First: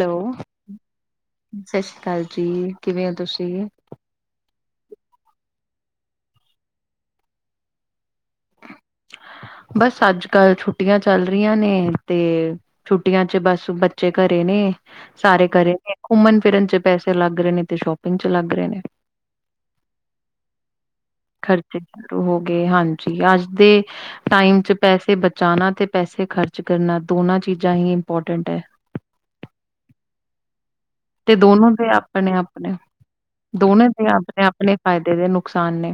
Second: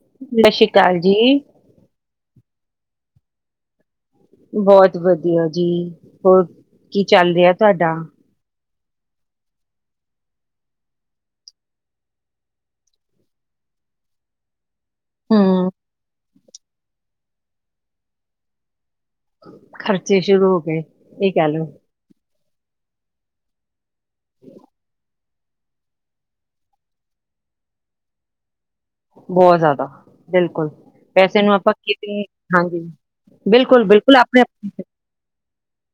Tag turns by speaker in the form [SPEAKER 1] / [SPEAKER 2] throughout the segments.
[SPEAKER 1] Hello!
[SPEAKER 2] ਸਤਿ ਸ਼੍ਰੀ ਅਕਾਲ ਜੀ,
[SPEAKER 1] ਸਤਿ ਸ਼੍ਰੀ ਅਕਾਲ ਜੀ। ਕਿਵੇਂ ਹੋ ਤੁਸੀਂ?
[SPEAKER 2] ਬਹੁਤ ਵਧੀਆ ਜੀ ਹੋਰ ਕੀ ਚੱਲ ਰਿਹਾ। ਤੁਹਾਡਾ,
[SPEAKER 1] ਬਸ। ਅੱਜ- ਕੱਲ ਛੁੱਟੀਆਂ ਚੱਲ ਰਹੀਆਂ ਨੇ ਤੇ, ਛੁੱਟੀਆਂ ਚ ਬਸ ਬੱਚੇ ਘਰੇ ਨੇ ਸਾਰੇ
[SPEAKER 2] ਹੂੰ,
[SPEAKER 1] ਕਰੇ ਨੇ ਘੁੰਮਨ ਫਿਰਨ ਚ ਪੈਸੇ ਲੱਗ ਰਹੇ ਨੇ, ਤੇ ਸ਼ੋਪਿੰਗ ਚ ਲੱਗ ਰਹੇ ਨੇ।
[SPEAKER 2] ਖਰਚੇ ਸ਼ੁਰੂ ਹੋ ਗਏ, ਇਹ ਕਹਿ ਲੋੋ
[SPEAKER 1] ਕੇ, ਹਾਂਜੀ ਅੱਜ ਦੇ ਟਾਈਮ ਚ ਪੈਸੇ ਬ ਜਾਣਾ, ਤੇ ਪੈਸੇ ਖਰਚ ਕਰਨਾ, ਦੋਨਾਂ ਚੀਜ਼ਾਂ ਹੀ ਇੰਪੋਰਟੈਂਟ ਹੈ।
[SPEAKER 2] ਬਹੁਤ ਜ਼ਿਆਦਾ, ਬਿਲਕੁਲ।
[SPEAKER 1] ਤੇ
[SPEAKER 2] ਪੈਸੇ ਨੂੰ
[SPEAKER 1] ਦੋਨੋ
[SPEAKER 2] ਆਪਾਂ
[SPEAKER 1] ਦੇ
[SPEAKER 2] ਕਿਤੇ
[SPEAKER 1] ਆਪਣੇ-ਆਪਣੇ,
[SPEAKER 2] ਹਾਂਜੀ,
[SPEAKER 1] ਦੋਨੋ ਦੀਆਂ ਆਪਣੇ-ਆਪਣੇ ਫ਼ਾਇਦੇ ਦੇ ਨੁਕ ਨੁਕਸਾਨ ਨੇ।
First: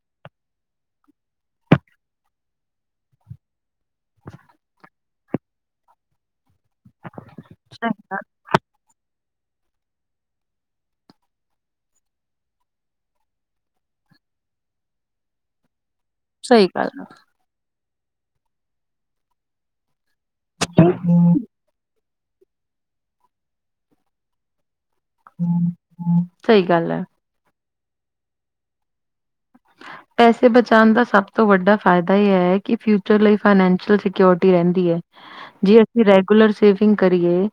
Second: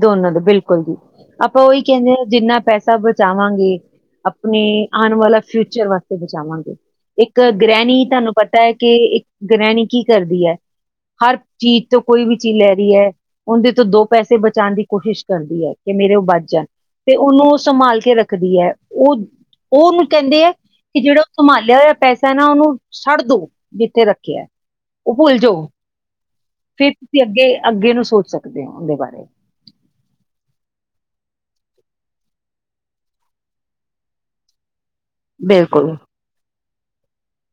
[SPEAKER 2] ਦੋਨਾਂ ਦੇ ਬਿਲਕੁਲ ਜੀ, ਆਪਾਂ ਉਹੀ ਕਹਿੰਣੇ ਹਾਂ ਜਿੰਨਾ ਪੈਸਾ ਬਚਾਵਾਂਗੇ, ਆਪਣੇ ਆਣ ਵਾਲਾ ਫਿਊਚਰ ਵਾਸਤੇ ਬਚਾਵਾਂਗੇ। ਇੱਕ
[SPEAKER 1] ਸਹੀ
[SPEAKER 2] ਗ੍ਰਹਿਣੀ
[SPEAKER 1] ਗੱਲ
[SPEAKER 2] ਤੁਹਾਨੂੰ ਪਤਾ ਹੈ, ਕਿ ਇੱਕ ਗ੍ਰਹਿਣੀ ਕੀ ਕਰਦੀ ਹੈ? ਹਰ ਚੀਜ਼ ਤੋਂ ਕੋਈ ਵੀ ਚੀਜ਼ ਲੈ ਰਹੀ ਹੈ, ਔਂਦੇ ਤੋਂ ਦੋ ਪੈਸੇ ਬਚਾਉਣ ਦੀ ਕੋਸ਼ਿਸ਼ ਕਰਦੀ ਹੈ। ਕੇ ਮੇਰੇ ਉਹ ਬਚ ਜਾਣ,
[SPEAKER 1] ਸਹੀ ਗੱਲ
[SPEAKER 2] ਤੇ ਉਹਨੂੰ ਉਹ ਸੰਭਾਲ ਕੇ ਰੱਖਦੀ ਹੈ, ਉਹ ਉਹਨੂੰ ਕਹਿੰਦੇ ਆ ਕਿ ਜਿਹੜਾ ਉਹ ਸੰਭਾਲਿਆ ਹੋਇਆ ਪੈਸਾ ਹੇਨਾ ਉਹਨੂੰ ਛੱਡ ਦੋ ਜਿੱਥੇ ਰੱਖਿਆ। ਉਹ ਭੁੱਲ ਜਾਓ,
[SPEAKER 1] ਸਹੀ
[SPEAKER 2] ਫਿਰ
[SPEAKER 1] ਗੱਲ ਹੈ
[SPEAKER 2] ਤੁਸੀਂ ਅੱਗੇ ਅੱਗੇ ਨੂੰ ਸੋਚ ਸਕਦੇ ਹਾਂ। ਅਗੇ ਬਾਰੇ
[SPEAKER 1] ਪੈਸੇ ਬਚਾਉਣ ਦਾ ਸਭ ਤੋਂ ਵੱਡਾ ਫਾਇਦਾ ਇਹ ਹੈ, ਕਿ ਫਿਊਚਰ ਲਈ ਫਾਈਨੈਂਸ਼ੀਅਲ ਸਿਕਿਉਰਟੀ ਰਹਿੰਦੀ ਹੈ। ਜੇ
[SPEAKER 2] ਬਿਲਕੁਲ
[SPEAKER 1] ਅਸੀਂ ਰੈਗੂਲਰ ਸੇਵ ਸੇਵਿੰਗ ਕਰੀਏ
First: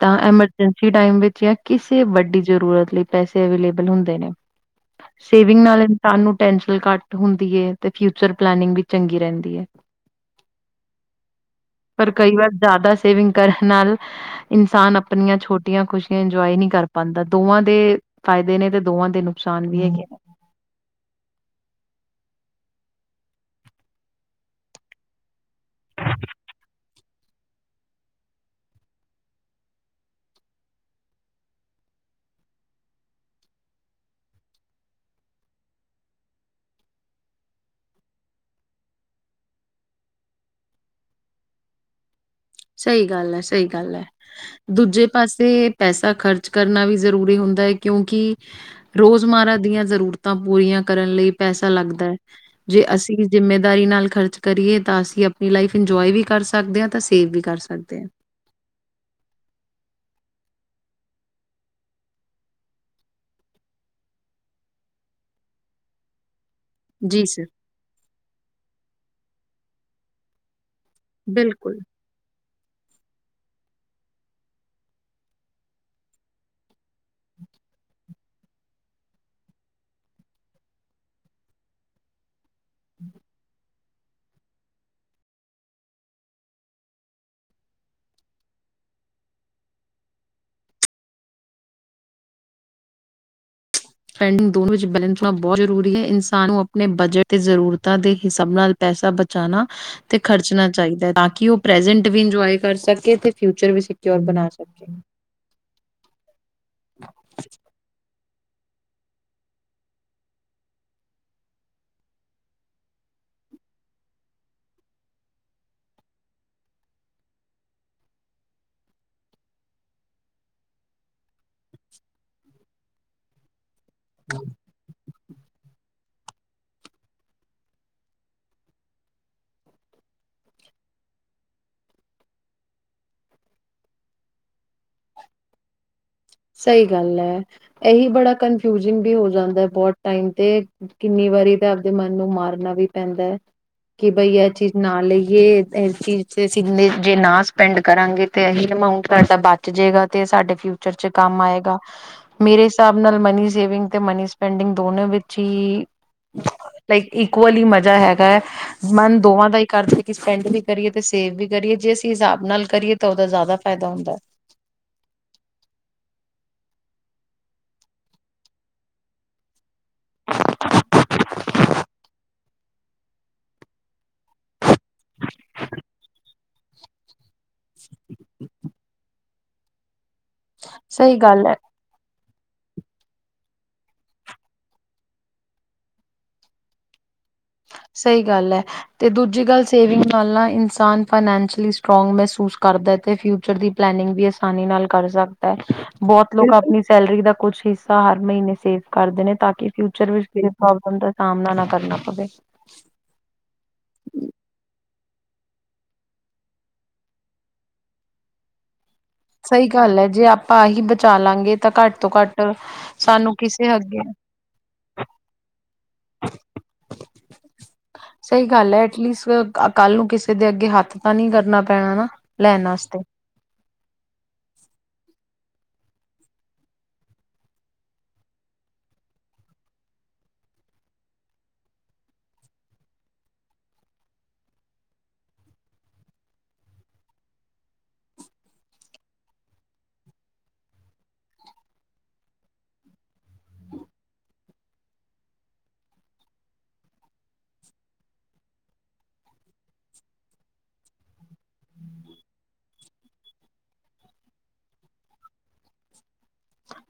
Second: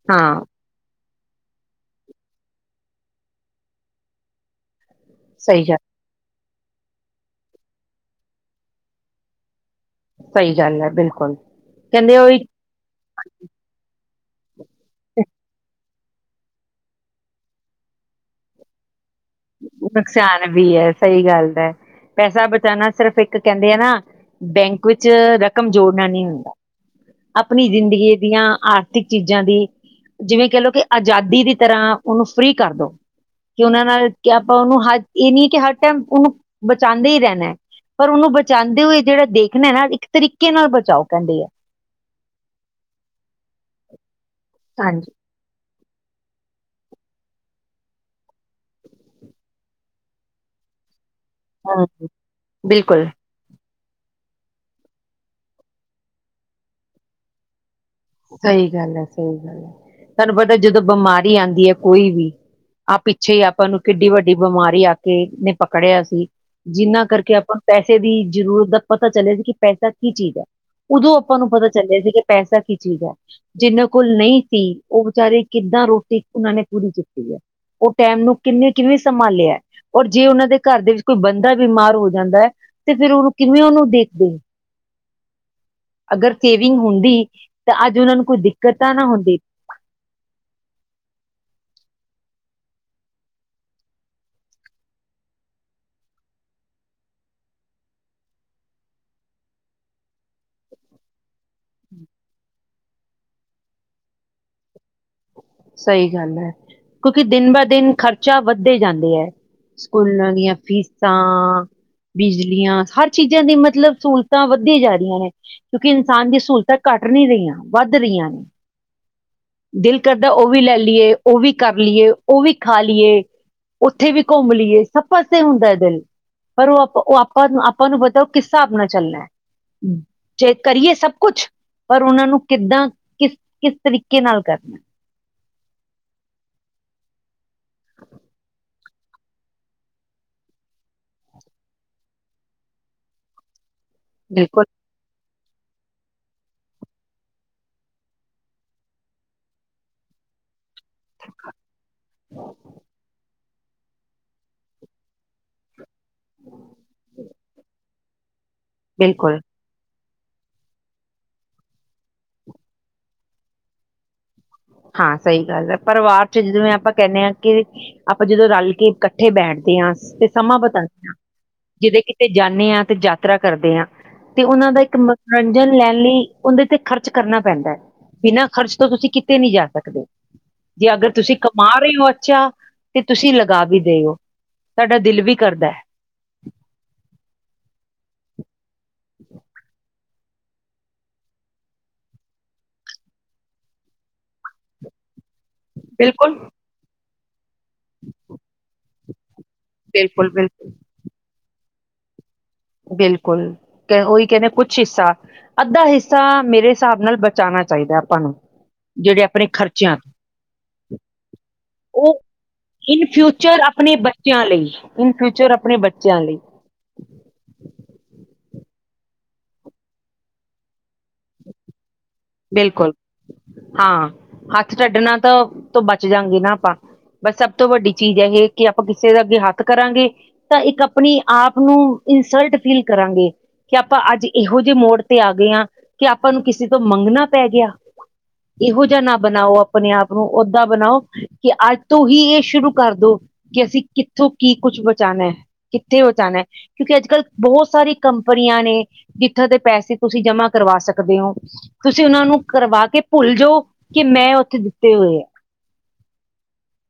[SPEAKER 1] ਤਾਂ
[SPEAKER 2] ਹਾਂ
[SPEAKER 1] ਐਮਰਜੈਂਸੀ ਟਾਈਮ ਵਿੱਚ ਜਾਂ ਕਿਸੇ ਵੱਡੀ ਜ਼ਰੂਰਤ ਲਈ ਪੈਸੇ ਅਵੇਲੇਬਲ ਹੁੰਦੇ ਨੇ ਸੇਵਿੰਗ
[SPEAKER 2] ਸਹੀ
[SPEAKER 1] ਨਾਲ
[SPEAKER 2] ਗੱਲ
[SPEAKER 1] ਇਨਸਾਨ ਨੂੰ ਟੈਨਸ਼ ਘੱਟ ਹੁੰਦੀ ਹੈ, ਤੇ ਫਿਊਚਰ ਪਲੈਨਨਿੰਗ ਵੀ ਚੰਗੀ ਰਹਿੰਦੀ ਹੈ।
[SPEAKER 2] ਸਹੀ ਗੱਲ ਹੈ। ਬਿਲਕੁਲ,
[SPEAKER 1] ਪਰ
[SPEAKER 2] ਕਹਿੰਦੇ
[SPEAKER 1] ਕਈ
[SPEAKER 2] ਉਹੀ
[SPEAKER 1] ਵਾਰ ਜ਼ਿਆਦਾ ਸੇਵਿੰਗ ਕਰਨ ਨਾਲ ਇਨਸਾਨ ਆਪਣੀਆਂ ਛੋਟੀਆਂ ਖੁਸ਼ ਇੰਜੋਏ ਨਹੀਂ ਕਰ ਪਾਂਦਾ, ਦੋਵਾਂ ਦੇ ਫਾਇਦੇ ਨੇ ਤੇ ਦੋਵਾਂ ਦੇ ਨੁਕਸਾਨ ਵੀ ਹੈਗੇ ਨੇ।
[SPEAKER 2] ਨੁਕਸਾਨ ਵੀ ਹੈ, ਸਹੀ ਗੱਲ ਏ। ਪੈਸਾ ਬਚਾਉਣਾ ਸਿਰਫ ਇੱਕ ਕਹਿੰਦੇ ਆ ਨਾ, ਬੈਂਕ ਵਿੱਚ ਰੱਖ ਕਮਜੋਰਨਾ ਨਹੀਂ ਹੁੰਦਾ। ਆਪਣੀ ਜ਼ਿੰਦਗੀ ਦੀਆਂ ਆਰਥਿਕ ਚੀਜ਼ਾਂ ਦੀ ਜਿਵੇਂ ਕਹਿ ਲਓ ਕਿ ਆਜ਼ਾਦੀ ਦੀ ਤਰ੍ਹਾਂ ਉਹਨੂੰ ਫਰੀ ਕਰ ਦਉ, ਕਿ ਉਹਨਾਂ ਨਾਲ ਕਿ ਆਪਾਂ ਉਹਨੂੰ ਹਰ, ਇਹ ਨਹੀ ਕਿ ਹਰ ਟਾਈਮ ਉਹਨੂੰ ਬਚਾਉਂਦੇ ਹੀ ਰਹਿਣਾ ਹੈ, ਪਰ ਉਹਨੂੰ ਬਚਾਉਂਦੇ ਹੋਏ ਜਿਹੜਾ ਦੇਖਣਾ ਨਾ ਇੱਕ ਤਰੀਕੇ ਨਾਲ ਬਚਾਓ ਕਹਿੰਦੇ ਹੈ।
[SPEAKER 1] ਸਹੀ ਗੱਲ ਹੈ, ਸਹੀ ਗੱਲ ਹੈ। ਦੂਜੇ
[SPEAKER 2] ਹਾਂਜੀ
[SPEAKER 1] ਪਾਸੇ ਪੈਸਾ ਖ਼ਰਚ ਕਰਨਾ ਵੀ ਜ਼ਰੂਰੀ ਹੁੰਦਾ ਹੈ, ਕਿਉਂਕਿ ਰੋਜ਼ਮਰਾ ਦੀਆਂ ਜ਼ਰੂਰਤਾਂ ਪੂਰੀਆਂ ਕਰਨ ਲਈ ਪੈਸਾ ਲੱਗਦਾ
[SPEAKER 2] ਹਾਂਜੀ
[SPEAKER 1] ਹੈ ਜੇ
[SPEAKER 2] ਬਿਲਕੁਲ
[SPEAKER 1] ਅਸੀਂ ਜਿਮੇ ਜਿੰਮੇਦਾਰੀ ਨਾਲ ਖਰਚ ਕਰੀਏ ਤਾਂ ਅਸੀਂ ਆਪਣੀ ਲਾਈਫ ਇੰਜੋਏ ਵੀ ਕਰ ਸਕਦੇ ਹਾਂ, ਤਾਂ ਅਸੀਂ ਸੇਵ ਵੀ ਕਰ ਸਕਦੇ ਹਾਂ।
[SPEAKER 2] ਸਹੀ ਗੱਲ ਹੈ, ਸਹੀ ਗੱਲ ਹੈ। ਤੁਹਾਨੂੰ ਪਤਾ ਜਦੋਂ ਬਿਮਾਰੀ ਆਦੀ ਹੈ ਕੋਈ ਵੀ ਆਹ ਪਿੱਛੇ ਹੀ ਆਪਾਂ ਨੂੰ ਕਿੰਨੀ ਵੱਡੀ ਬਿਮਾਰੀ ਨੇ ਆ ਕੇ ਪਕੜਿਆ ਸੀ। ਜਿਨਾਂ
[SPEAKER 1] ਜੀ
[SPEAKER 2] ਕਰਕੇ
[SPEAKER 1] ਸਰ
[SPEAKER 2] ਆਪਾਂ ਨੂੰ ਪੈਸੇ ਦੀ ਜ਼ਰੂਰਤ ਦਾ ਪਤਾ ਚਲਿਆ। ਕਿ ਪੈਸਾ ਕੀ ਚੀਜ਼ ਹੈ। ਉਦੋਂ ਆਪਾਂ ਨੂੰ ਪਤਾ
[SPEAKER 1] ਬਿਲਕੁਲ
[SPEAKER 2] ਚੱਲਿਆ ਸੀ ਕਿ ਪੈਸਾ ਚੀਜ਼ ਹੈ। ਜਿਹਨਾਂ ਕੋਲ ਨਹੀਂ ਸੀ। ਉਹ ਵਿਚਾਰੇ ਕਿੱਦਾਂ ਰੋਟੀ, ਉਹਨਾਂ ਨੇ ਪੂਰੀ ਕੀਤੀ ਹੈ, ਉਹ ਟਾਇਮ ਨੂੰ ਕਿਵੇਂ ਸੰਭਾਲਿਆ, ਔਰ ਜੇ ਉਹਨਾਂ ਦੇ ਘਰ ਦੇ ਵਿੱਚ ਕੋਈ ਬੰਦਾ ਬਿਮਾਰ ਹੋ ਜਾਂਦਾ ਹੈ। ਤੇ ਫ਼ੇਰ ਉਹਨੂੰ ਕਿਵੇਂ ਉਹਨੂੰ ਦੇਖੋ, ਅਗਰ ਸੇਵਿੰਗ ਹੁੰਦੀ। ਤੇ ਅੱਜ ਉਹਨਾਂ ਨੂੰ ਕੋਈ ਦਿੱਕਤ ਤਾਂ ਨਾ ਹੁੰਦੀ।
[SPEAKER 1] ਪੈਂਡਿੰਗ ਦੋਨੋ ਵਿਚ ਬੈਲਸ ਹੋਣਾ ਬਹੁਤ ਜਰੂਰੀ ਹੈ, ਇਨਸਾਨ ਨੂੰ ਆਪਣੇ ਬਜਟ ਤੇ ਜਰੂਰਤਾਂ ਦੇ ਹਿਸਾਬ ਨਾਲ ਪੈਸਾ ਬਚਾਣਾ ਤੇ ਖਰਚਣਾ ਚਾਹੀਦਾ ਹੈ। ਕਿ ਉਹ ਪ੍ਰੈਜੈਂਟ ਵੀ ਇਨਜੋਏ ਕਰ ਸਕੇ ਤੇ ਫਿਊਚਰ ਵੀ ਸਕਿਓਰ ਬਣਾ ਸਕੇ।
[SPEAKER 2] ਸਹੀ ਗੱਲ ਹੈ, ਕਿਉਂਕਿ ਦਿਨ ਬਾ ਦਿਨ ਖਰਚ ਵੱਧਦੇ ਜਾਂਦੇ ਹੈ। ਸਕੂਲਾਂ ਦੀਆਂ ਫੀਸਾਂ, ਬਿਜਲੀਆਂ ਹਰ ਚੀਜ਼ਾਂ ਚਾ ਦੀ ਮਤਲਬ ਸਹੂਲਤਾਂ ਵੱਧਦੀਆ ਜਾ ਰਹੀਆਂ ਨੇ ਕਿਉਂਕਿ ਇਨਸਾਨ ਦੀ ਸਹੂਲਤਾਂ ਘੱਟ ਨਹੀਂ ਰਹੀਆਂ ਵੱਧ ਰਹੀਆਂ ਨੇ ਦਿਲ ਕਰਦਾ। ਉਹ ਵੀ ਲੈ ਲਈਏ, ਉਹ ਵੀ ਕਰ ਲਈਏ, ਉਹ ਵੀ ਖਾ ਲਈਏ। ਉੱਥੇ ਵੀ ਘੁੰਮ ਲਈਏ ਸਭ ਪਾਸੇ ਹੁੰਦਾ ਦਿਲ ਪਰ ਉਹ ਆਪ ਉਹ ਆਪਾਂ-ਆਪਾਂ ਨੂੰ ਪਤਾ ਉਹ ਕਿਸ ਹਿਸਾਬ ਨਾਲ ਚੱਲਣਾ ਹੈ, ਜੇ ਕਰੀਏ ਸਭ ਕੁਛ ਪਰ ਉਹਨਾਂ ਨੂੰ ਕਿੱਦਾਂ ਕਿਸ-ਕਿਸ ਤਰੀਕੇ ਨਾਲ ਕਰਨਾ।
[SPEAKER 1] ਸਹੀ ਗੱਲ ਹੈ। ਇਹੀ ਬੜਾ ਕੰਨਫਿਊਜ ਇਹ ਵੀ ਹੋ ਜਾਂਦਾ ਬਹੁਤ ਟਾਈਮ ਤੇ ਕਿੰਨੀ ਵਾਰੀ ਤੇ ਆਪਦੇ ਮਨ ਨੂੰ ਮਾਰਨਾ ਵੀ ਪੈਂਦਾ ਹੈ। ਕਿ ਬਈ ਇਹ
[SPEAKER 2] ਬਿਲਕੁਲ
[SPEAKER 1] ਚੀਜ਼ ਨਾ ਲਈ ਜੇ ਇਹ ਚੀਜ਼ ਤੇ ਅਸੀ ਜੇ ਨਾ ਸਪੈਂਡ ਕਰਾਂਗੇ ਤੇ ਇਹੀ ਅਮਾਊਂਟ ਸਾਡਾ ਬਚ ਜਾਵੇਗਾ ਤੇ ਸਾਡੇ ਫਿਊਚਰ ਚ ਕੰਮ ਆਏਗਾ, ਮੇਰੇ ਹਿਸਾਬ ਨਾਲ ਮਨੀ- ਸੇਵਿੰਗ ਤੇ ਮਨੀ ਸਪੈਂਡਿੰਗ ਦੋਨੋ ਵਿੱਚ ਹੀ ਲਾਈਕ ਇਕਵਲੀ ਮਜ਼ਾ ਹੈਗਾ। ਕੈਸ਼ [unintelligible] ਮਨ
[SPEAKER 2] ਬਿਲਕੁਲ
[SPEAKER 1] ਦੋਵਾਂ ਦਾ ਹੀ ਕਰਦਾ। ਸਪੈਂਡ ਵੀ ਕਰੀਏ ਤੇ ਸੇਵ ਵੀ ਕਰੀਏ, ਜੇ ਅਸੀਂ ਹਿਸਾਬ ਨਾਲ ਕਰੀਏ ਤਾਂ ਉਹਦਾ ਜ਼ਿਆਦਾ ਫਾਇਦਾ ਹੁੰਦਾ।
[SPEAKER 2] ਹਾਂ, ਸਹੀ ਗੱਲ ਹੈ। ਪਰਿਵਾਰ ਚ ਜਿਵੇਂ ਆਪਾਂ ਕਹਿੰਦੇ ਹਾਂ ਕਿ ਆਪਾਂ ਜਦੋਂ ਰਲ ਕੇ ਇਕੱਠੇ ਬੈਠਦੇ ਹਾਂ ਤੇ ਸਮਾਂ ਬਿਤਾਦੇ ਆ, ਜਦੋਂ ਕਿਤੇ ਜਾਂਦੇ ਹਾਂ ਤੇ ਯਾਤਰਾ ਕਰਦੇ ਹਾਂ ਤੇ ਉਹਨਾਂ ਦਾ ਇੱਕ ਮਨੋਰੰਜਨ ਲੈਣ ਲਈ ਉਹਦੇ ਤੇ ਖਰਚ ਕਰਨਾ ਪੈਂਦਾ ਹੈ। ਬਿਨਾਂ ਖਰਚ ਤੋਂ ਤੁਸੀਂ ਕਿਤੇ। ਨਹੀਂ ਜਾ ਸਕਦੇ। ਜੇ ਅਗਰ
[SPEAKER 1] ਸਹੀ
[SPEAKER 2] ਤੁਸੀਂ
[SPEAKER 1] ਗੱਲ ਐ
[SPEAKER 2] ਕਮਾ ਰਹੇ ਹੋ, ਛਾ ਤੇ ਤੁਸੀਂ ਲਗਾ ਵੀ ਦਿਓ ਤੁਹਡਾ ਦਿਲ ਵੀ ਕਰਦਾ ਹੈ।
[SPEAKER 1] ਸਹੀ ਗੱਲ ਹੈ, ਤੇ ਦੂਜੀ ਗੱਲ ਸੇਵਿੰਗ ਪਹਿਲਾ ਇਨਸਾਨ ਫਾਈਨੈਂਸ਼ਲੀ ਸਟਰੋਂਗ ਮਹਿਸੂਸ ਕਰਦਾ ਅਤੇ ਫਿਊਚਰ ਦੀ ਪਲੈਨਿੰਗ ਵੀ ਆਸਾਨੀ ਨਾਲ ਕਰ ਸਕਦਾ ਬਹੁਤ
[SPEAKER 2] ਬਿਲਕੁਲ
[SPEAKER 1] ਲੋਕ ਆਪਣੀ ਸੈਲਰੀ ਦਾ ਕੁਛ ਹਰ ਮਹੀਨੇ ਸੇਫ ਕਰਦੇ ਨੇ ਤਾਂ ਕਿ ਫਿਊਚਰ ਵਿੱਚ
[SPEAKER 2] ਬਿਲਕੁਲ ਬਿਲਕੁਲ
[SPEAKER 1] ਪ੍ਰੋਬਲਮ ਦਾ ਸਾਹਮਣਾ ਨਾ ਕਰਨਾ ਪਵੇ
[SPEAKER 2] ਬਿਲਕੁਲ ਉਹੀ ਕਹਿੰਦੇ ਕੁਝ ਹਿੱਸਾ ਅੱਧਾ ਹਿੱਸਾ ਮੇਰੇ ਹਿਸਾਬ ਨਾਲ ਬਚਾਉਣਾ ਚਾਹੀਦਾ ਆਪਾਂ ਨੂੰ ਜਿਹੜੇ ਆਪਣੇ
[SPEAKER 1] ਸਹੀ
[SPEAKER 2] ਖਰਚਿਆਂ
[SPEAKER 1] ਗੱਲ ਹੈ
[SPEAKER 2] ਤੋਂ।
[SPEAKER 1] ਜੇ ਆਪਾਂ ਆਹੀ ਬਚਾ ਲਾਂਗੇ ਤਾਂ ਘੱਟ ਤੋਂ
[SPEAKER 2] ਉਹ
[SPEAKER 1] ਘੱਟ
[SPEAKER 2] ਇਨ
[SPEAKER 1] ਸਾਨੂੰ
[SPEAKER 2] ਫਿਊਚਰ
[SPEAKER 1] ਕਿਸੇ
[SPEAKER 2] ਆਪਣੇ
[SPEAKER 1] ਅੱਗੇ ਹੱਥ ਨਹੀਂ ਕਰਨ ਪੇਗਾ
[SPEAKER 2] ਬੱਚੇ ਲਈ
[SPEAKER 1] ਸਹੀ ਗੱਲ ਹੈ ਐਟਲੀਸਟ ਕੱਲ ਨੂੰ ਕਿਸੇ ਦੇ ਅੱਗੇ ਹੱਥ ਤਾਂ ਨਹੀਂ ਕਰਨਾ ਪੈਣਾ ਨਾ ਲੈਣ
[SPEAKER 2] ਬਿਲਕੁਲ
[SPEAKER 1] ਵਾਸਤੇ।
[SPEAKER 2] ਹਾਂ ਹੱਥ ਅਡਣਾ ਤੋਂ ਬਚ ਜਾਂਗੇ ਨਾ ਆਪਾਂ ਬਸ ਸਭ ਤੋਂ ਵੱਡੀ ਚੀਜ਼ ਇਹ ਕਿ ਆਪਾਂ ਕਿਸੇ ਦਾ ਅੱਗੇ ਹੱਥ ਕਰਾਂਗੇ ਤਾਂ ਇੱਕ ਆਪਣੀ ਆਪ ਨੂੰ ਇਨਸਲਟ ਫੀਲ ਕਰਾਂਗੇ ਕਿ ਆਪਾਂ ਅੱਜ ਇਹੋ ਜਿਹੇ ਮੋੜ ਤੇ ਆ ਗਏ ਹਾਂ ਕਿ ਆਪਾਂ ਨੂੰ ਕਿਸੇ ਤੋਂ ਮੰਗਣਾ ਪੈ ਗਿਆ ਇਹੋ ਜਿਹਾ ਨਾ ਬਣਾਓ ਆਪਣੇ ਆਪ ਨੂੰ ਓਦਾਂ ਬਣਾਓ ਕਿ ਅੱਜ ਤੋਂ ਹੀ ਇਹ ਸ਼ੁਰੂ ਕਰ ਦੋ ਕਿ ਅਸੀਂ ਕਿੱਥੋਂ ਕੀ ਕੁੱਛ ਬਚਾਉਣਾ ਹੈ ਕਿੱਥੇ ਬਚਾਉਣਾ ਕਿਉਂਕਿ ਅੱਜ ਕੱਲ੍ਹ ਬਹੁਤ ਸਾਰੀ ਕੰਪਨੀਆਂ ਨੇ ਜਿੱਥੋਂ ਦੇ ਪੈਸੇ ਤੁਸੀਂ ਜਮ੍ਹਾਂ ਕਰਵਾ ਸਕਦੇ ਹੋ ਤੁਸੀਂ ਉਹਨਾਂ ਨੂੰ ਕਰਵਾ ਕੇ ਭੁੱਲ ਜਾਓ ਕਿ ਮੈਂ ਉੱਥੇ ਦਿੱਤੇ ਹੋਏ ਆ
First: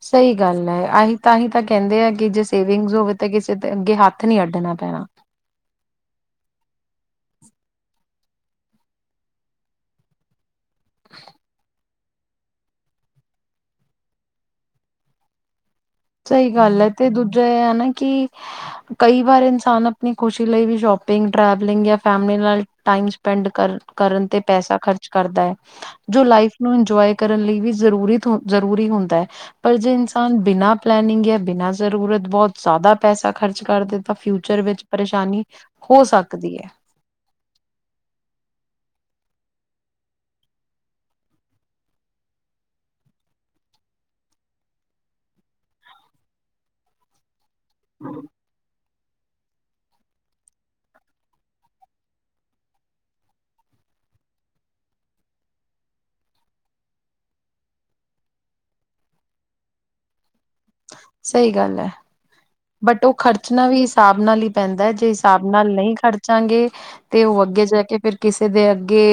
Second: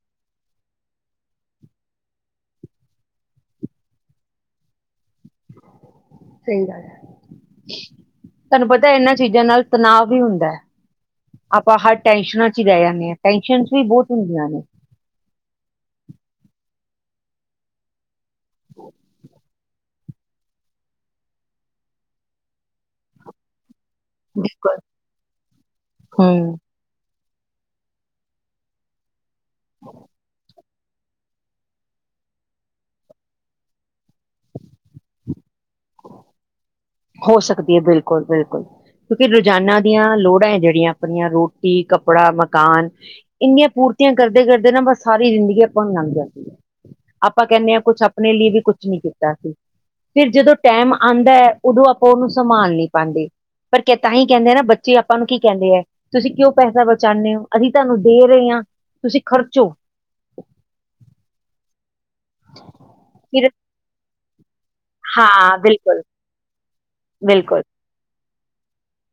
[SPEAKER 1] ਸਹੀ ਗੱਲ ਹੈ ਅਸੀ ਤਾਂ ਅਸੀ ਤਾਂ ਕਹਿੰਦੇ ਆ ਕਿ ਜੇ ਸੇਵਿੰਗ ਹੋਵੇ ਤਾਂ ਕਿਸੇ ਅੱਗੇ ਹੱਥ ਨ ਅੱਡਣਾ ਪੈਣਾ
[SPEAKER 2] ਸਹੀ ਗੱਲ ਹੈ ਤੁਹਾਨੂੰ ਪਤਾ ਇਹਨਾਂ ਚੀਜ਼ਾਂ ਨਾਲ ਤਣਾਅ ਵੀ ਹੁੰਦਾ ਹੈ ਆਪਾਂ ਹਰ ਟੈਸ਼ਨਾਂ ਚ ਹੀ ਰਹਿ ਜਾਂਦੇ ਹਾਂ ਟੈਸ਼ਨ ਵੀ ਬਹੁਤ ਹੁੰਦੀਆਂ ਨੇ
[SPEAKER 1] ਸਹੀ ਗੱਲ ਹੈ ਤੇ ਦੂਜਾ ਇਹ ਹਨ ਨਾ ਕਿ ਕਈ ਵਾਰ ਇਨਸਾਨ ਆਪਣੀ ਖੁਸ਼ੀ ਲਈ ਵੀ ਸ਼ੋਪਿੰਗ ਡਾਰਲਿੰਗ ਜਾਂ ਫੈਮਲੀ ਨਾਲ ਟਾਈਮ ਸਪੈਂਡ ਕਰਨ ਕਰਨ ਤੇ
[SPEAKER 2] ਬਿਲਕੁਲ
[SPEAKER 1] ਪੈਸਾ ਖਰਚ ਕਰਦਾ ਹੈ ਜੋ
[SPEAKER 2] ਹਮ
[SPEAKER 1] ਲਾਈਫ ਨੂੰ ਇੰਜੋਵਾ ਕਰਨ ਲਈ ਵੀ ਜ਼ਰੂਰੀ ਤੋਂ ਜ਼ਰੂਰੀ ਹੁੰਦਾ ਹੈ ਪਰ ਜੇ ਇਨਸਾਨ ਬਿਨਾਂ ਪਲੈਨਿੰਗ ਹੈ ਬਿਨਾ ਜ਼ਰੂਰਤ ਬਹੁਤ ਜ਼ਿਆਦਾ ਪੈਸਾ ਖ਼ਰਚ ਕਰਦੇ ਤਾਂ ਫਿਊਚਰ ਵਿੱਚ ਪਰੇਸ਼ਾਨੀ ਹੋ ਸਕਦੀ ਹੈ
[SPEAKER 2] ਹੋ ਸਕਦੀ ਹੈ ਬਿਲਕੁਲ ਬਿਲਕੁਲ ਕਿਉਂਕਿ ਰੋਜ਼ਾਨਾ ਦੀਆਂ ਲੋੜਾਂ ਹੈ ਜਿਹੜੀਆਂ ਆਪਣੀਆਂ ਰੋਟੀ ਕੱਪੜਾ ਮਕਾਨ ਇੰਨੀਆਂ ਪੂਰੀਆਂ ਕਰਦੇ ਕਰਦੇ ਨਾ ਬਸ ਸਾਰੀ ਜ਼ਿੰਦਗੀ ਆਪਾਂ ਨੂੰ ਲੰਘ ਜਾਂਦੀ ਹੈ ਆਪਾਂ ਕਹਿੰਦੇ ਹਾਂ ਕੁਛ ਆਪਣੇ ਲਈ ਵੀ ਕੁਛ ਨੀ ਕੀਤਾ ਸੀ ਫਿਰ ਜਦੋਂ ਟਾਈਮ ਆਉਂਦਾ ਹੈ ਉਦੋਂ ਆਪਾਂ ਉਹਨੂੰ ਸੰਭਾਲ ਨਹੀਂ ਪਾਉਂਦੇ ਪਰ ਤਾਂਹੀ ਕਹਿੰਦੇ ਆ ਨਾ ਬੱਚੇ ਆਪਾਂ ਨੂੰ ਕੀ ਕਹਿੰਦੇ ਹੈ ਤੁਸੀਂ ਕਿਉਂ ਪੈਸਾ ਬਚਾਉਦੇ ਹੋ ਅਸੀਂ ਤੁਹਾਨੂੰ ਦੇ ਰਹੇ ਹਾਂ ਤੁਸੀਂ ਖ਼ਰਚੋ
[SPEAKER 1] ਸਹੀ ਗੱਲ ਹੈ ਬਟ ਉਹ
[SPEAKER 2] ਫਿਰ
[SPEAKER 1] ਖਰਚਣਾ ਵੀ ਹਿਸਾਬ ਨਾਲ ਲਈ ਪੈਂਦਾ ਜੇ ਹਿਸਾਬ
[SPEAKER 2] ਹਾਂ
[SPEAKER 1] ਨਾਲ ਨਹੀਂ
[SPEAKER 2] ਬਿਲਕੁਲ
[SPEAKER 1] ਖਰਚਾਂਗੇ ਤੇ ਉਹ
[SPEAKER 2] ਬਿਲਕੁਲ
[SPEAKER 1] ਅੱਗੇ ਜਾ ਕੇ ਫਿਰ ਕਿਸੇ ਦੇ ਅੱਗੇ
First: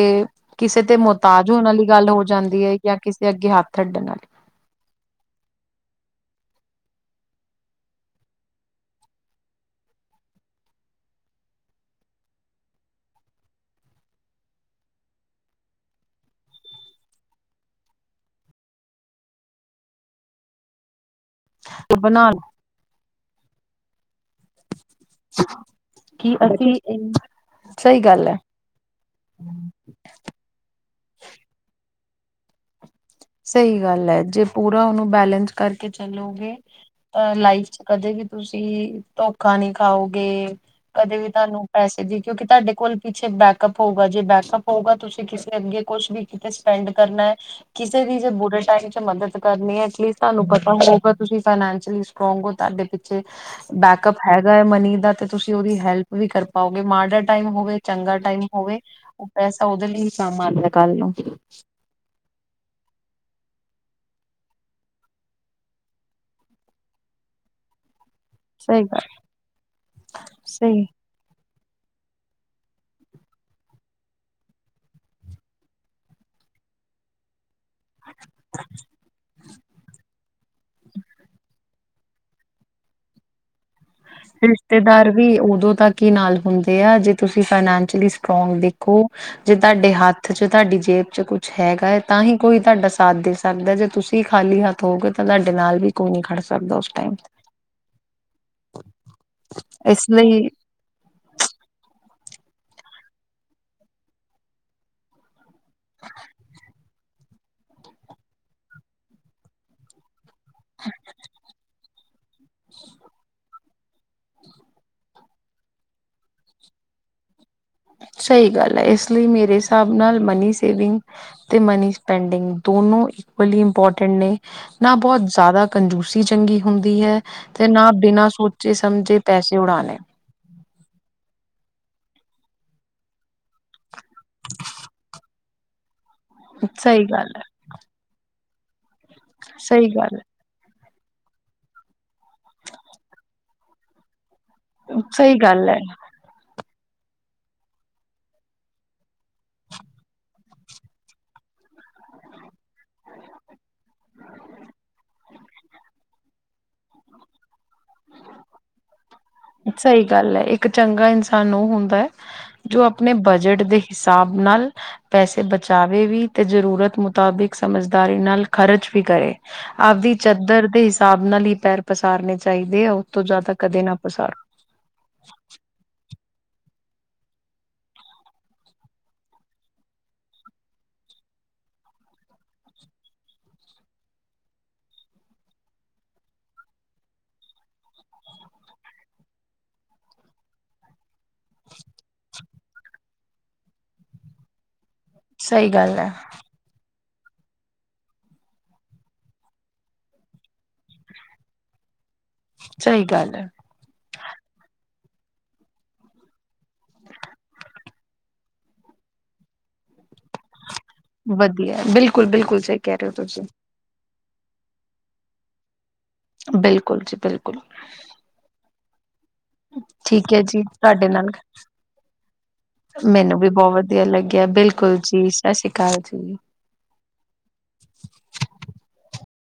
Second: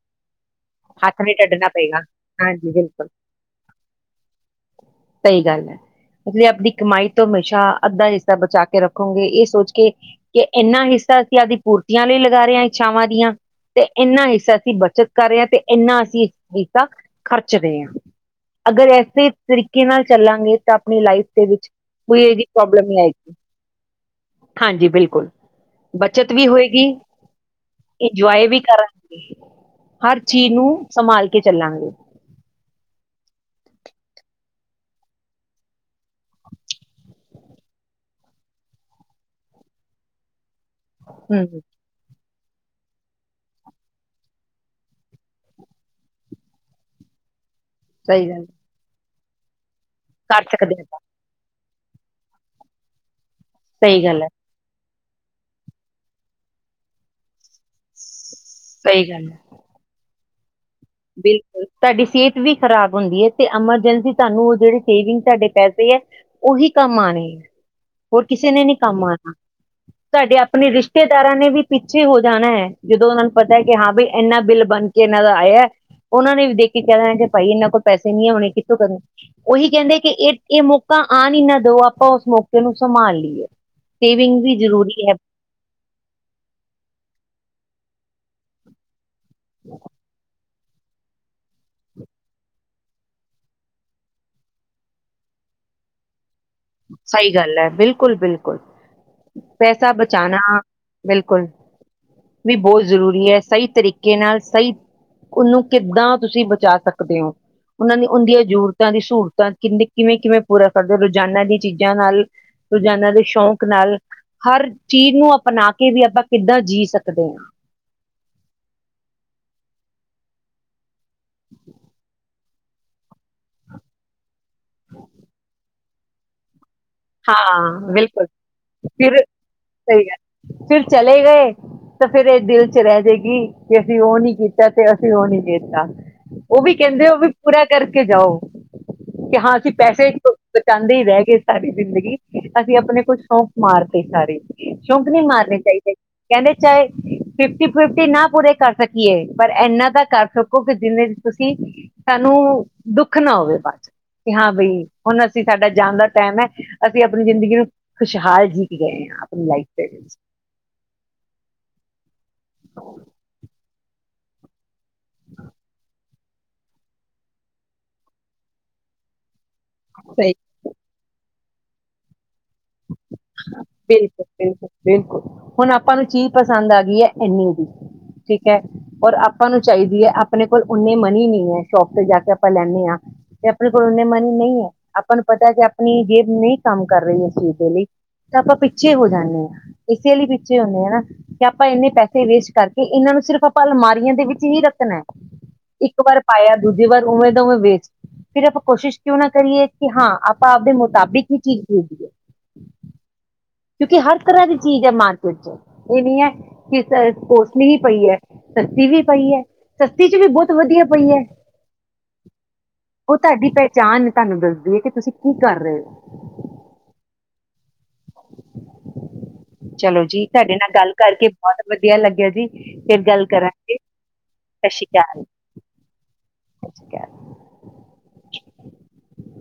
[SPEAKER 1] ਕਿਸੇ ਤੇ
[SPEAKER 2] ਹੱਥ ਨੀ
[SPEAKER 1] ਮੁਹਤਾਜ ਹੋਣ
[SPEAKER 2] ਅੱਡਣਾ
[SPEAKER 1] ਵਾਲੀ
[SPEAKER 2] ਪਏਗਾ
[SPEAKER 1] ਗੱਲ ਹੋ ਜਾਂਦੀ
[SPEAKER 2] ਹਾਂਜੀ
[SPEAKER 1] ਹੈ ਜਾਂ
[SPEAKER 2] ਬਿਲਕੁਲ
[SPEAKER 1] ਕਿਸੇ ਅੱਗੇ ਹੱਥ ਅੱਡਣ ਵਾਲੀ
[SPEAKER 2] ਮਤਲਬ ਆਪਣੀ ਕਮਾਈ ਤੋਂ ਹਮੇਸ਼ਾ ਅੱਧਾ ਹਿੱਸਾ ਬਚਾ ਕੇ ਰੱਖੋਗੇ ਇਹ ਸੋਚ ਕੇ ਕਿ ਇਨਾ ਹਿੱਸਾ ਅਸੀਂ ਆਪਦੀ ਪੂਰਤੀਆਂ ਲਈ ਲਗਾ ਰਹੇ ਹਾਂ ਇੱਛਾਵਾਂ ਦੀਆਂ ਤੇ ਇਹਨਾਂ ਹਿੱਸਾ ਅਸੀਂ ਬੱਚਤ ਕਰ ਰਹੇ ਹਾਂ ਤੇ ਇੰਨਾ ਅਸੀਂ ਇਸ ਫੀਸ ਦਾ ਖਰਚਦੇ ਹਾਂ ਅਗਰ ਇਸੇ ਤਰੀਕੇ ਨਾਲ ਚੱਲਾਂਗੇ ਤਾਂ ਆਪਣੀ ਲਾਈਫ ਵਿੱਚ ਕੋਈ
[SPEAKER 1] ਬਣਾ
[SPEAKER 2] ਇਹ ਪ੍ਰੋਬਲਮ ਹੀ ਆਈਗੀ ਹਾਂਜੀ, ਬਿਲਕੁਲ ਬੱਚਤ
[SPEAKER 1] ਕਿ
[SPEAKER 2] ਵੀ
[SPEAKER 1] ਅਸੀਂ
[SPEAKER 2] ਹੋਏਗੀ
[SPEAKER 1] ਸਹੀ ਗੱਲ ਹੈ
[SPEAKER 2] ਇੰਜੋਏ ਵੀ ਕਰਾਂਗੇ ਹਰ ਨੂੰ ਸੰਭਾਲ ਕੇ ਚੱਲਾਂਗੇ।
[SPEAKER 1] ਸਹੀ ਗੱਲ ਹੈ ਜੇ ਪੂਰਾ ਉਹਨੂੰ ਬੈਲੇਂਸ ਕਰਕੇ ਚੱਲੋਗੇ ਤਾਂ ਲਾਈਫ ਚ ਕਦੇ ਵੀ ਤੁਸੀਂ ਧੋਖਾ ਨਹੀਂ ਖਾਓਗੇ। ਕਦੇ ਵੀ
[SPEAKER 2] ਹਮ
[SPEAKER 1] ਤੁਹਾਨੂੰ ਪੈਸੇ ਦੀ ਕਿਉਂਕਿ ਤੁਹਾਡੇ ਕੋਲ ਪਿੱਛੇ ਬੈਕਅਪ ਹੋਊਗਾ ਜੇ ਬੈਕਅਪ ਹੋਊਗਾ ਤੁਸੀਂ ਕਿਸੇ ਅੱਗੇ ਕੁਛ ਵੀ ਕਿਤੇ ਸਪੈਂਡ ਕਰਨਾ ਹੈ। ਕਿਸੇ ਵੀ ਜੇ
[SPEAKER 2] ਸਹੀ ਗੱਲ
[SPEAKER 1] ਬੁਰੇ ਟਾਈਮ ਚ ਮਦ ਕਰਨੀ ਹੈ ਫਿਰ
[SPEAKER 2] ਕਰ
[SPEAKER 1] ਤੁਹਾਨੂੰ ਪਤਾ
[SPEAKER 2] ਸਕਦੇ ਹਾਂ ਆਪਾਂ
[SPEAKER 1] ਹੋਊਗਾ ਤੁਸੀਂ ਫਾਈਨੈਂਸ਼ਲੀ ਸਟਰੋਂਗ ਹੋ ਤੁਹਾਡੇ ਪਿੱਛੇ
[SPEAKER 2] ਸਹੀ
[SPEAKER 1] ਬੈਕਅਪ
[SPEAKER 2] ਗੱਲ
[SPEAKER 1] ਹੈਗਾ ਹੈ ਮਨੀ ਦਾ ਤੇ ਤੁਸੀਂ ਉਹਦੀ ਹੈਲਪ ਵੀ ਕਰ ਪਾਓਗੇ ਮਾੜਾ ਟਾਈਮ ਹੋਵੇ ਚੰਗਾ ਟਾਈਮ ਹੋਵੇ
[SPEAKER 2] ਸਹੀ
[SPEAKER 1] ਉਹ
[SPEAKER 2] ਗੱਲ ਹੈ
[SPEAKER 1] ਪੈਸਾ ਉਹਦੇ ਲਈ ਸਮਾਨ
[SPEAKER 2] ਬਿਲਕੁਲ ਤੁਹਾਡੀ ਸਿਹਤ ਵੀ ਖ਼ਰਾਬ ਹੁੰਦੀ ਹੈ ਤੇ ਐਮਰਜੈਂਸੀ ਤੁਹਾਨੂੰ ਉਹ ਜਿਹੜੇ ਸੇਵਿੰਗ ਤੁਹਾਡੇ ਪੈਸੇ ਹੈ ਉਹੀ ਕੰਮ ਆਉਣੇ ਹੈ ਹੋਰ ਕਿਸੇ ਨੇ ਨੀ
[SPEAKER 1] ਸਹੀ
[SPEAKER 2] ਕੰਮ
[SPEAKER 1] ਗੱਲ
[SPEAKER 2] ਆਣਾ ਤੁਹਾਡੇ ਆਪਣੇ
[SPEAKER 1] ਸਹੀ
[SPEAKER 2] ਰਿਸ਼ਤੇਦਾਰਾਂ ਨੇ ਵੀ ਪਿੱਛੇ ਹੋ ਜਾਣਾ ਹੈ ਜਦੋਂ ਉਹਨਾਂ ਨੂੰ ਪਤਾ ਹੈ ਕਿ ਹਾਂ ਵੀ ਇੰਨਾ ਬਿੱਲ ਬਣ ਕੇ ਇਹਨਾਂ ਦਾ ਆਇਆ ਉਹਨਾਂ ਨੇ ਵੀ ਦੇਖ ਕੇ ਕਹਿਣਾ ਕਿ ਭਾਈ ਇਹਨਾਂ ਕੋਲ ਪੈਸੇ ਨੀ ਹੋਣੇ ਕਿੱਥੋਂ ਕਦੋਂ ਉਹੀ ਕਹਿੰਦੇ ਕਿ ਇਹ ਇਹ ਮੌਕਾ ਆਣ ਨੀ ਨਾ ਦੋ ਆਪਾਂ ਉਸ ਮੌਕੇ ਨੂੰ ਸੰਭਾਲ ਲਈਏ ਸੇਵਿੰਗ ਵੀ ਜ਼ਰੂਰੀ
[SPEAKER 1] ਰਿਸ਼ਤੇਦਾਰ
[SPEAKER 2] ਹੈ
[SPEAKER 1] ਵੀ ਉਦੋਂ ਤੱਕ ਹੀ ਨਾਲ ਹੁੰਦੇ ਆ ਜੇ ਤੁਸੀਂ ਫਾਨ ਸਲੀ ਸਟਰੋਂਗ ਦੇਖੋ ਜੇ ਤੁਹਾਡੇ ਹੱਥ ਚ ਤੁਹਾਡੀ ਜੇਬ ਚ ਕੁਛ ਹੈਗਾ ਹੈ ਤਾਂ ਹੀ ਕੋਈ ਤੁਹਾਡਾ ਸਾਥ ਦੇ ਸਕਦਾ ਜੇ ਤੁਸੀਂ ਖਾਲੀ ਹੱਥ ਹੋਗੇ ਤਾਂ ਤੁਹਾਡੇ ਨਾਲ ਵੀ ਕੋਈ ਨੀ ਖੜ ਸਕ
[SPEAKER 2] ਸਹੀ ਗੱਲ ਹੈ ਬਿਲਕੁਲ ਬਿਲਕੁਲ ਪੈਸਾ
[SPEAKER 1] ਇਸ
[SPEAKER 2] ਬਚਾਨਾ
[SPEAKER 1] ਲਈ
[SPEAKER 2] ਬਿਲਕੁਲ ਵੀ ਬਹੁਤ ਜ਼ਰੂਰੀ ਹੈ ਸਹੀ ਤਰੀਕੇ ਨਾਲ ਸਹੀ ਉਹਨੂੰ ਕਿੱਦਾਂ ਤੁਸੀਂ ਬਚਾ ਸਕ ਸਕਦੇ ਹੋ ਉਹਨਾਂ ਨੇ ਉਹਦੀਆਂ ਜ਼ਰੂਰਤਾਂ ਦੀ ਸਹੂਲਤਾਂ ਕਿੰ ਕਿਵੇਂ ਕਿਵੇਂ ਪੂਰਾ ਕਰਦੇ ਰੋਜ਼ਾਨਾ ਦੀ [unintelligible] ਰੋਜ਼ਾਨਾ ਦੇ ਸ਼ੌਕ ਨਾਲ ਹਰ ਚੀਜ਼ ਨੂੰ ਅਪਣਾ ਕੇ ਵੀ ਆਪਾਂ ਕਿੱਦਾਂ ਜੀ ਸਕਦੇ ਹਾਂ।
[SPEAKER 1] ਸਹੀ ਗੱਲ ਹੈ ਇਸ ਲਈ ਮੇਰੇ ਹਿਸਾਬ ਨਾਲ ਮਨੀ ਸੇਵਿੰਗ ਤੇ ਮਨੀ ਸਪੈਂਡਿੰਗ ਦੋਨੋ ਹੀ ਬੜੇ ਇੰਪੋਰਟੈਂਟ ਨੇ ਨਾ ਬਹੁਤ ਜ਼ਿਆਦਾ ਕੰਜੂਸੀ ਚੰਗੀ ਹੁੰਦੀ ਹੈ ਤੇ ਨਾ
[SPEAKER 2] ਹਾਂ ਬਿਲਕੁਲ
[SPEAKER 1] ਬਿਨਾਂ ਸੋਚੇ
[SPEAKER 2] ਫਿਰ
[SPEAKER 1] ਸਮਝੇ ਪੈਸੇ ਉਡਾਣੇ
[SPEAKER 2] ਸਹੀ ਗੱਲ ਫਿਰ ਚਲੇ ਗਏ ਤਾਂ ਫਿਰ ਇਹ ਦਿਲ ਚ ਰਹਿ ਜਾਏਗੀ ਕਿ ਅਸੀਂ ਉਹ ਨੀ ਕੀਤਾ ਤੇ ਅਸੀਂ ਉਹ ਤਾਂ ਉਹ ਵੀ
[SPEAKER 1] ਸਹੀ
[SPEAKER 2] ਕਹਿੰਦੇ ਉਹ ਵੀ
[SPEAKER 1] ਗੱਲ ਹੈ
[SPEAKER 2] ਪੂਰਾ ਕਰਕੇ ਜਾਓ। ਕਿ ਹਾਂ ਅਸੀਂ
[SPEAKER 1] ਸਹੀ
[SPEAKER 2] ਪੈਸੇ
[SPEAKER 1] ਗੱਲ
[SPEAKER 2] ਬਚਾ ਸਾਰੇ ਰਹਿ ਗਏ ਜ਼ਿੰਦਗੀ ਅਸੀਂ ਆਪਣੇ ਕੁਛ ਸੌਂਕ ਮਾਰ ਤੇ ਸਾਰੇ।
[SPEAKER 1] ਹੈ
[SPEAKER 2] ਸ਼ੁਕ ਨਹੀਂ
[SPEAKER 1] ਸਹੀ
[SPEAKER 2] ਮਾਰਨੇ
[SPEAKER 1] ਗੱਲ ਹੈ
[SPEAKER 2] ਚਾਹੀਦੇ ਕਹਿੰਦੇ ਚਾਹੇ ਫਿਫਟੀ ਫਿਫਟੀ ਨਾ ਪੂਰੇ ਕਰ ਸਕੀਏ ਪਰ ਇੰਨਾ ਤਾਂ ਕਰ ਸਕੋ ਕਿ ਜਿਹਦੇ ਚ ਤੁਸੀਂ ਸਾਨੂੰ ਦੁੱਖ ਨਾ ਹੋਵੇ ਬੱਸ ਹਾਂ ਬਈ ਹੁਣ ਅਸੀਂ ਸਾਡਾ ਜਾਣ ਦਾ ਟਾਈਮ ਹੈ ਅਸੀਂ ਆਪਣੀ ਜ਼ਿੰਦਗੀ ਨੂੰ ਖੁਸ਼ਹਾਲ ਜੀਤ ਗਏ ਹਾਂ ਆਪ
[SPEAKER 1] ਸਹੀ ਗੱਲ ਹੈ ਇੱਕ ਚੰਗਾ ਇਨਸਾਨ ਉਹ ਹੁੰਦਾ ਹੈ ਜੋ ਆਪਣੇ ਬਜਟ ਦੇ ਹਿੱਸੇ ਹਿਸਾਬ ਨਾਲ। ਪੈਸੇ ਬਚਾਵੇ ਵੀ ਅਤੇ ਜ਼ਰੂਰਤ ਮੁਤਾਬਿਕ ਸਮਝਦਾਰੀ ਨਾਲ ਖਰਚ ਵੀ ਕਰੇ ਆਪਦੀ ਚਾਦਰ ਦੇ ਹਿਸਾਬ ਨਾਲ ਹੀ ਪੈਰ ਪਸਾਰ ਨੇ ਚਾਹੀਦੇ ਆ ਉਹ ਤੋਂ ਜ਼ਿਆਦਾ ਕਦੇ ਨਾ। ਪਸਾਰੋ
[SPEAKER 2] ਬਿਲਕੁਲ ਬਿਲਕੁਲ ਹੁਣ ਆਪਾਂ ਨੂੰ ਚੀਜ਼ ਪਸੰਦ ਆ ਗਈ ਹੈ ਇੰਨੀ ਦੀ ਠੀਕ ਹੈ। ਔਰ ਆਪਾਂ ਨੂੰ ਚਾਹੀਦੀ ਹੈ ਆਪਣੇ ਕੋਲ ਓਨੇ ਮਨੀ ਨਹੀਂ ਹੈ। ਸ਼ੋਪ ਤੇ ਜਾ ਕੇ ਆਪਾਂ ਲੈਂਦੇ ਹਾਂ ਤੇ ਆਪਣੇ ਕੋਲ ਓਨੇ ਮਨੀ ਨਹੀਂ ਹੈ। ਆਪਾਂ ਨੂੰ ਪਤਾ ਕਿ ਆਪਣੀ ਜੇ ਨਹੀਂ ਕੰਮ ਕਰ ਰਹੀ ਅਸੀਂ ਲਈ ਤਾਂ ਆਪਾਂ ਪਿੱਛੇ ਹੋ ਜਾਂਦੇ ਹਾਂ ਇਸੇ ਲਈ ਪਿੱਛੇ ਹੁੰਦੇ ਹ ਹਨਾ ਕਿ ਆਪਾਂ ਇੰਨੇ ਪੈਸੇ ਵੇਸਟ ਕਰਕੇ ਇਹਨਾਂ ਨੂੰ ਸਿਰਫ ਆਪਾਂ ਅਲਮਾਰੀਆਂ ਦੇ ਵਿੱਚ ਹੀ ਰੱਖਣਾ
[SPEAKER 1] ਸਹੀ ਗੱਲ
[SPEAKER 2] ਇੱਕ
[SPEAKER 1] ਹੈ
[SPEAKER 2] ਵਾਰ ਪਾਇਆ ਦੂਜੀੇ ਵਾਰ ਉਵੇਂ ਦਾ ਉਵੇਂ ਵਾਸਤੇ ਵੇਚ ਫ਼ਿਰ ਆਪਾਂ ਕੋਸ਼ਿਸ਼ ਕਿਉਂ ਨਾ ਕਰੀਏ ਕਿ ਹਾਂ ਆਪਾਂ ਆਪਦੇ ਮੁਤਾਬਿਕ ਹੀ ਚੀਜ਼ ਭੇਜੀਏ
[SPEAKER 1] ਸਹੀ ਗੱਲ ਹੈ।
[SPEAKER 2] ਕਿਉਂਕਿ ਹਰ ਤਰ੍ਹਾਂ ਦੀ ਚੀਜ਼ ਹੈ ਮਾਰਕੀਟ ਚ ਇਹ ਨਹੀਂ ਹੈ ਕਿ ਕੋੋਸਟਲੀ ਵੀ ਪਈ ਹੈ ਸਸਤੀ ਵੀ ਪਈ ਹੈ ਸਸਤੇ ਚ ਵੀ ਬਹੁਤ ਵਧੀਆ ਪਈ ਹੈ
[SPEAKER 1] ਵਧੀਆ ਬਿਲਕੁਲ ਬਿਲਕੁਲ ਸਹੀ ਕਹਿ ਰਹੇ ਹੋ
[SPEAKER 2] ਉਹ
[SPEAKER 1] ਤੁਸੀਂ
[SPEAKER 2] ਤੁਹਾਡੀ ਪਹਿਚਾਣ ਤੁਹਾਂਨੂੰ ਦੱਸਦੀ ਏ ਕਿ ਤੁਸੀਂ ਕੀ ਕਰ ਰਹੇਂ ਹੋ
[SPEAKER 1] ਬਿਲਕੁੱਲ ਜੀ ਬਿਲਕੁੱਲ
[SPEAKER 2] ਚਲੋਂ ਜੀ
[SPEAKER 1] ਠੀਕ ਹੈ
[SPEAKER 2] ਤੁਹਾਡੇ ਨਾਲ ਗੱਲ਼ ਕਰਕੇ
[SPEAKER 1] ਨਾਲ
[SPEAKER 2] ਬਹੁਤ ਵਧੀਆਂ ਲੱਗਿਆਂ ਜੀ ਫ਼ਿਰ ਗੱਲ਼
[SPEAKER 1] ਮੈਨੂੰ ਵੀ ਬਹੁਤ
[SPEAKER 2] ਕਰਾਂਗੇ
[SPEAKER 1] ਵਧੀਆ ਲੱਗਿਆ
[SPEAKER 2] ਸਤਿ
[SPEAKER 1] ਬਿਲਕੁਲ
[SPEAKER 2] ਸ਼੍ਰੀ
[SPEAKER 1] ਜੀ ਸਤਿ ਸ੍ਰੀ ਅਕਾਲ ਜੀ
[SPEAKER 2] ਅਕਾਲ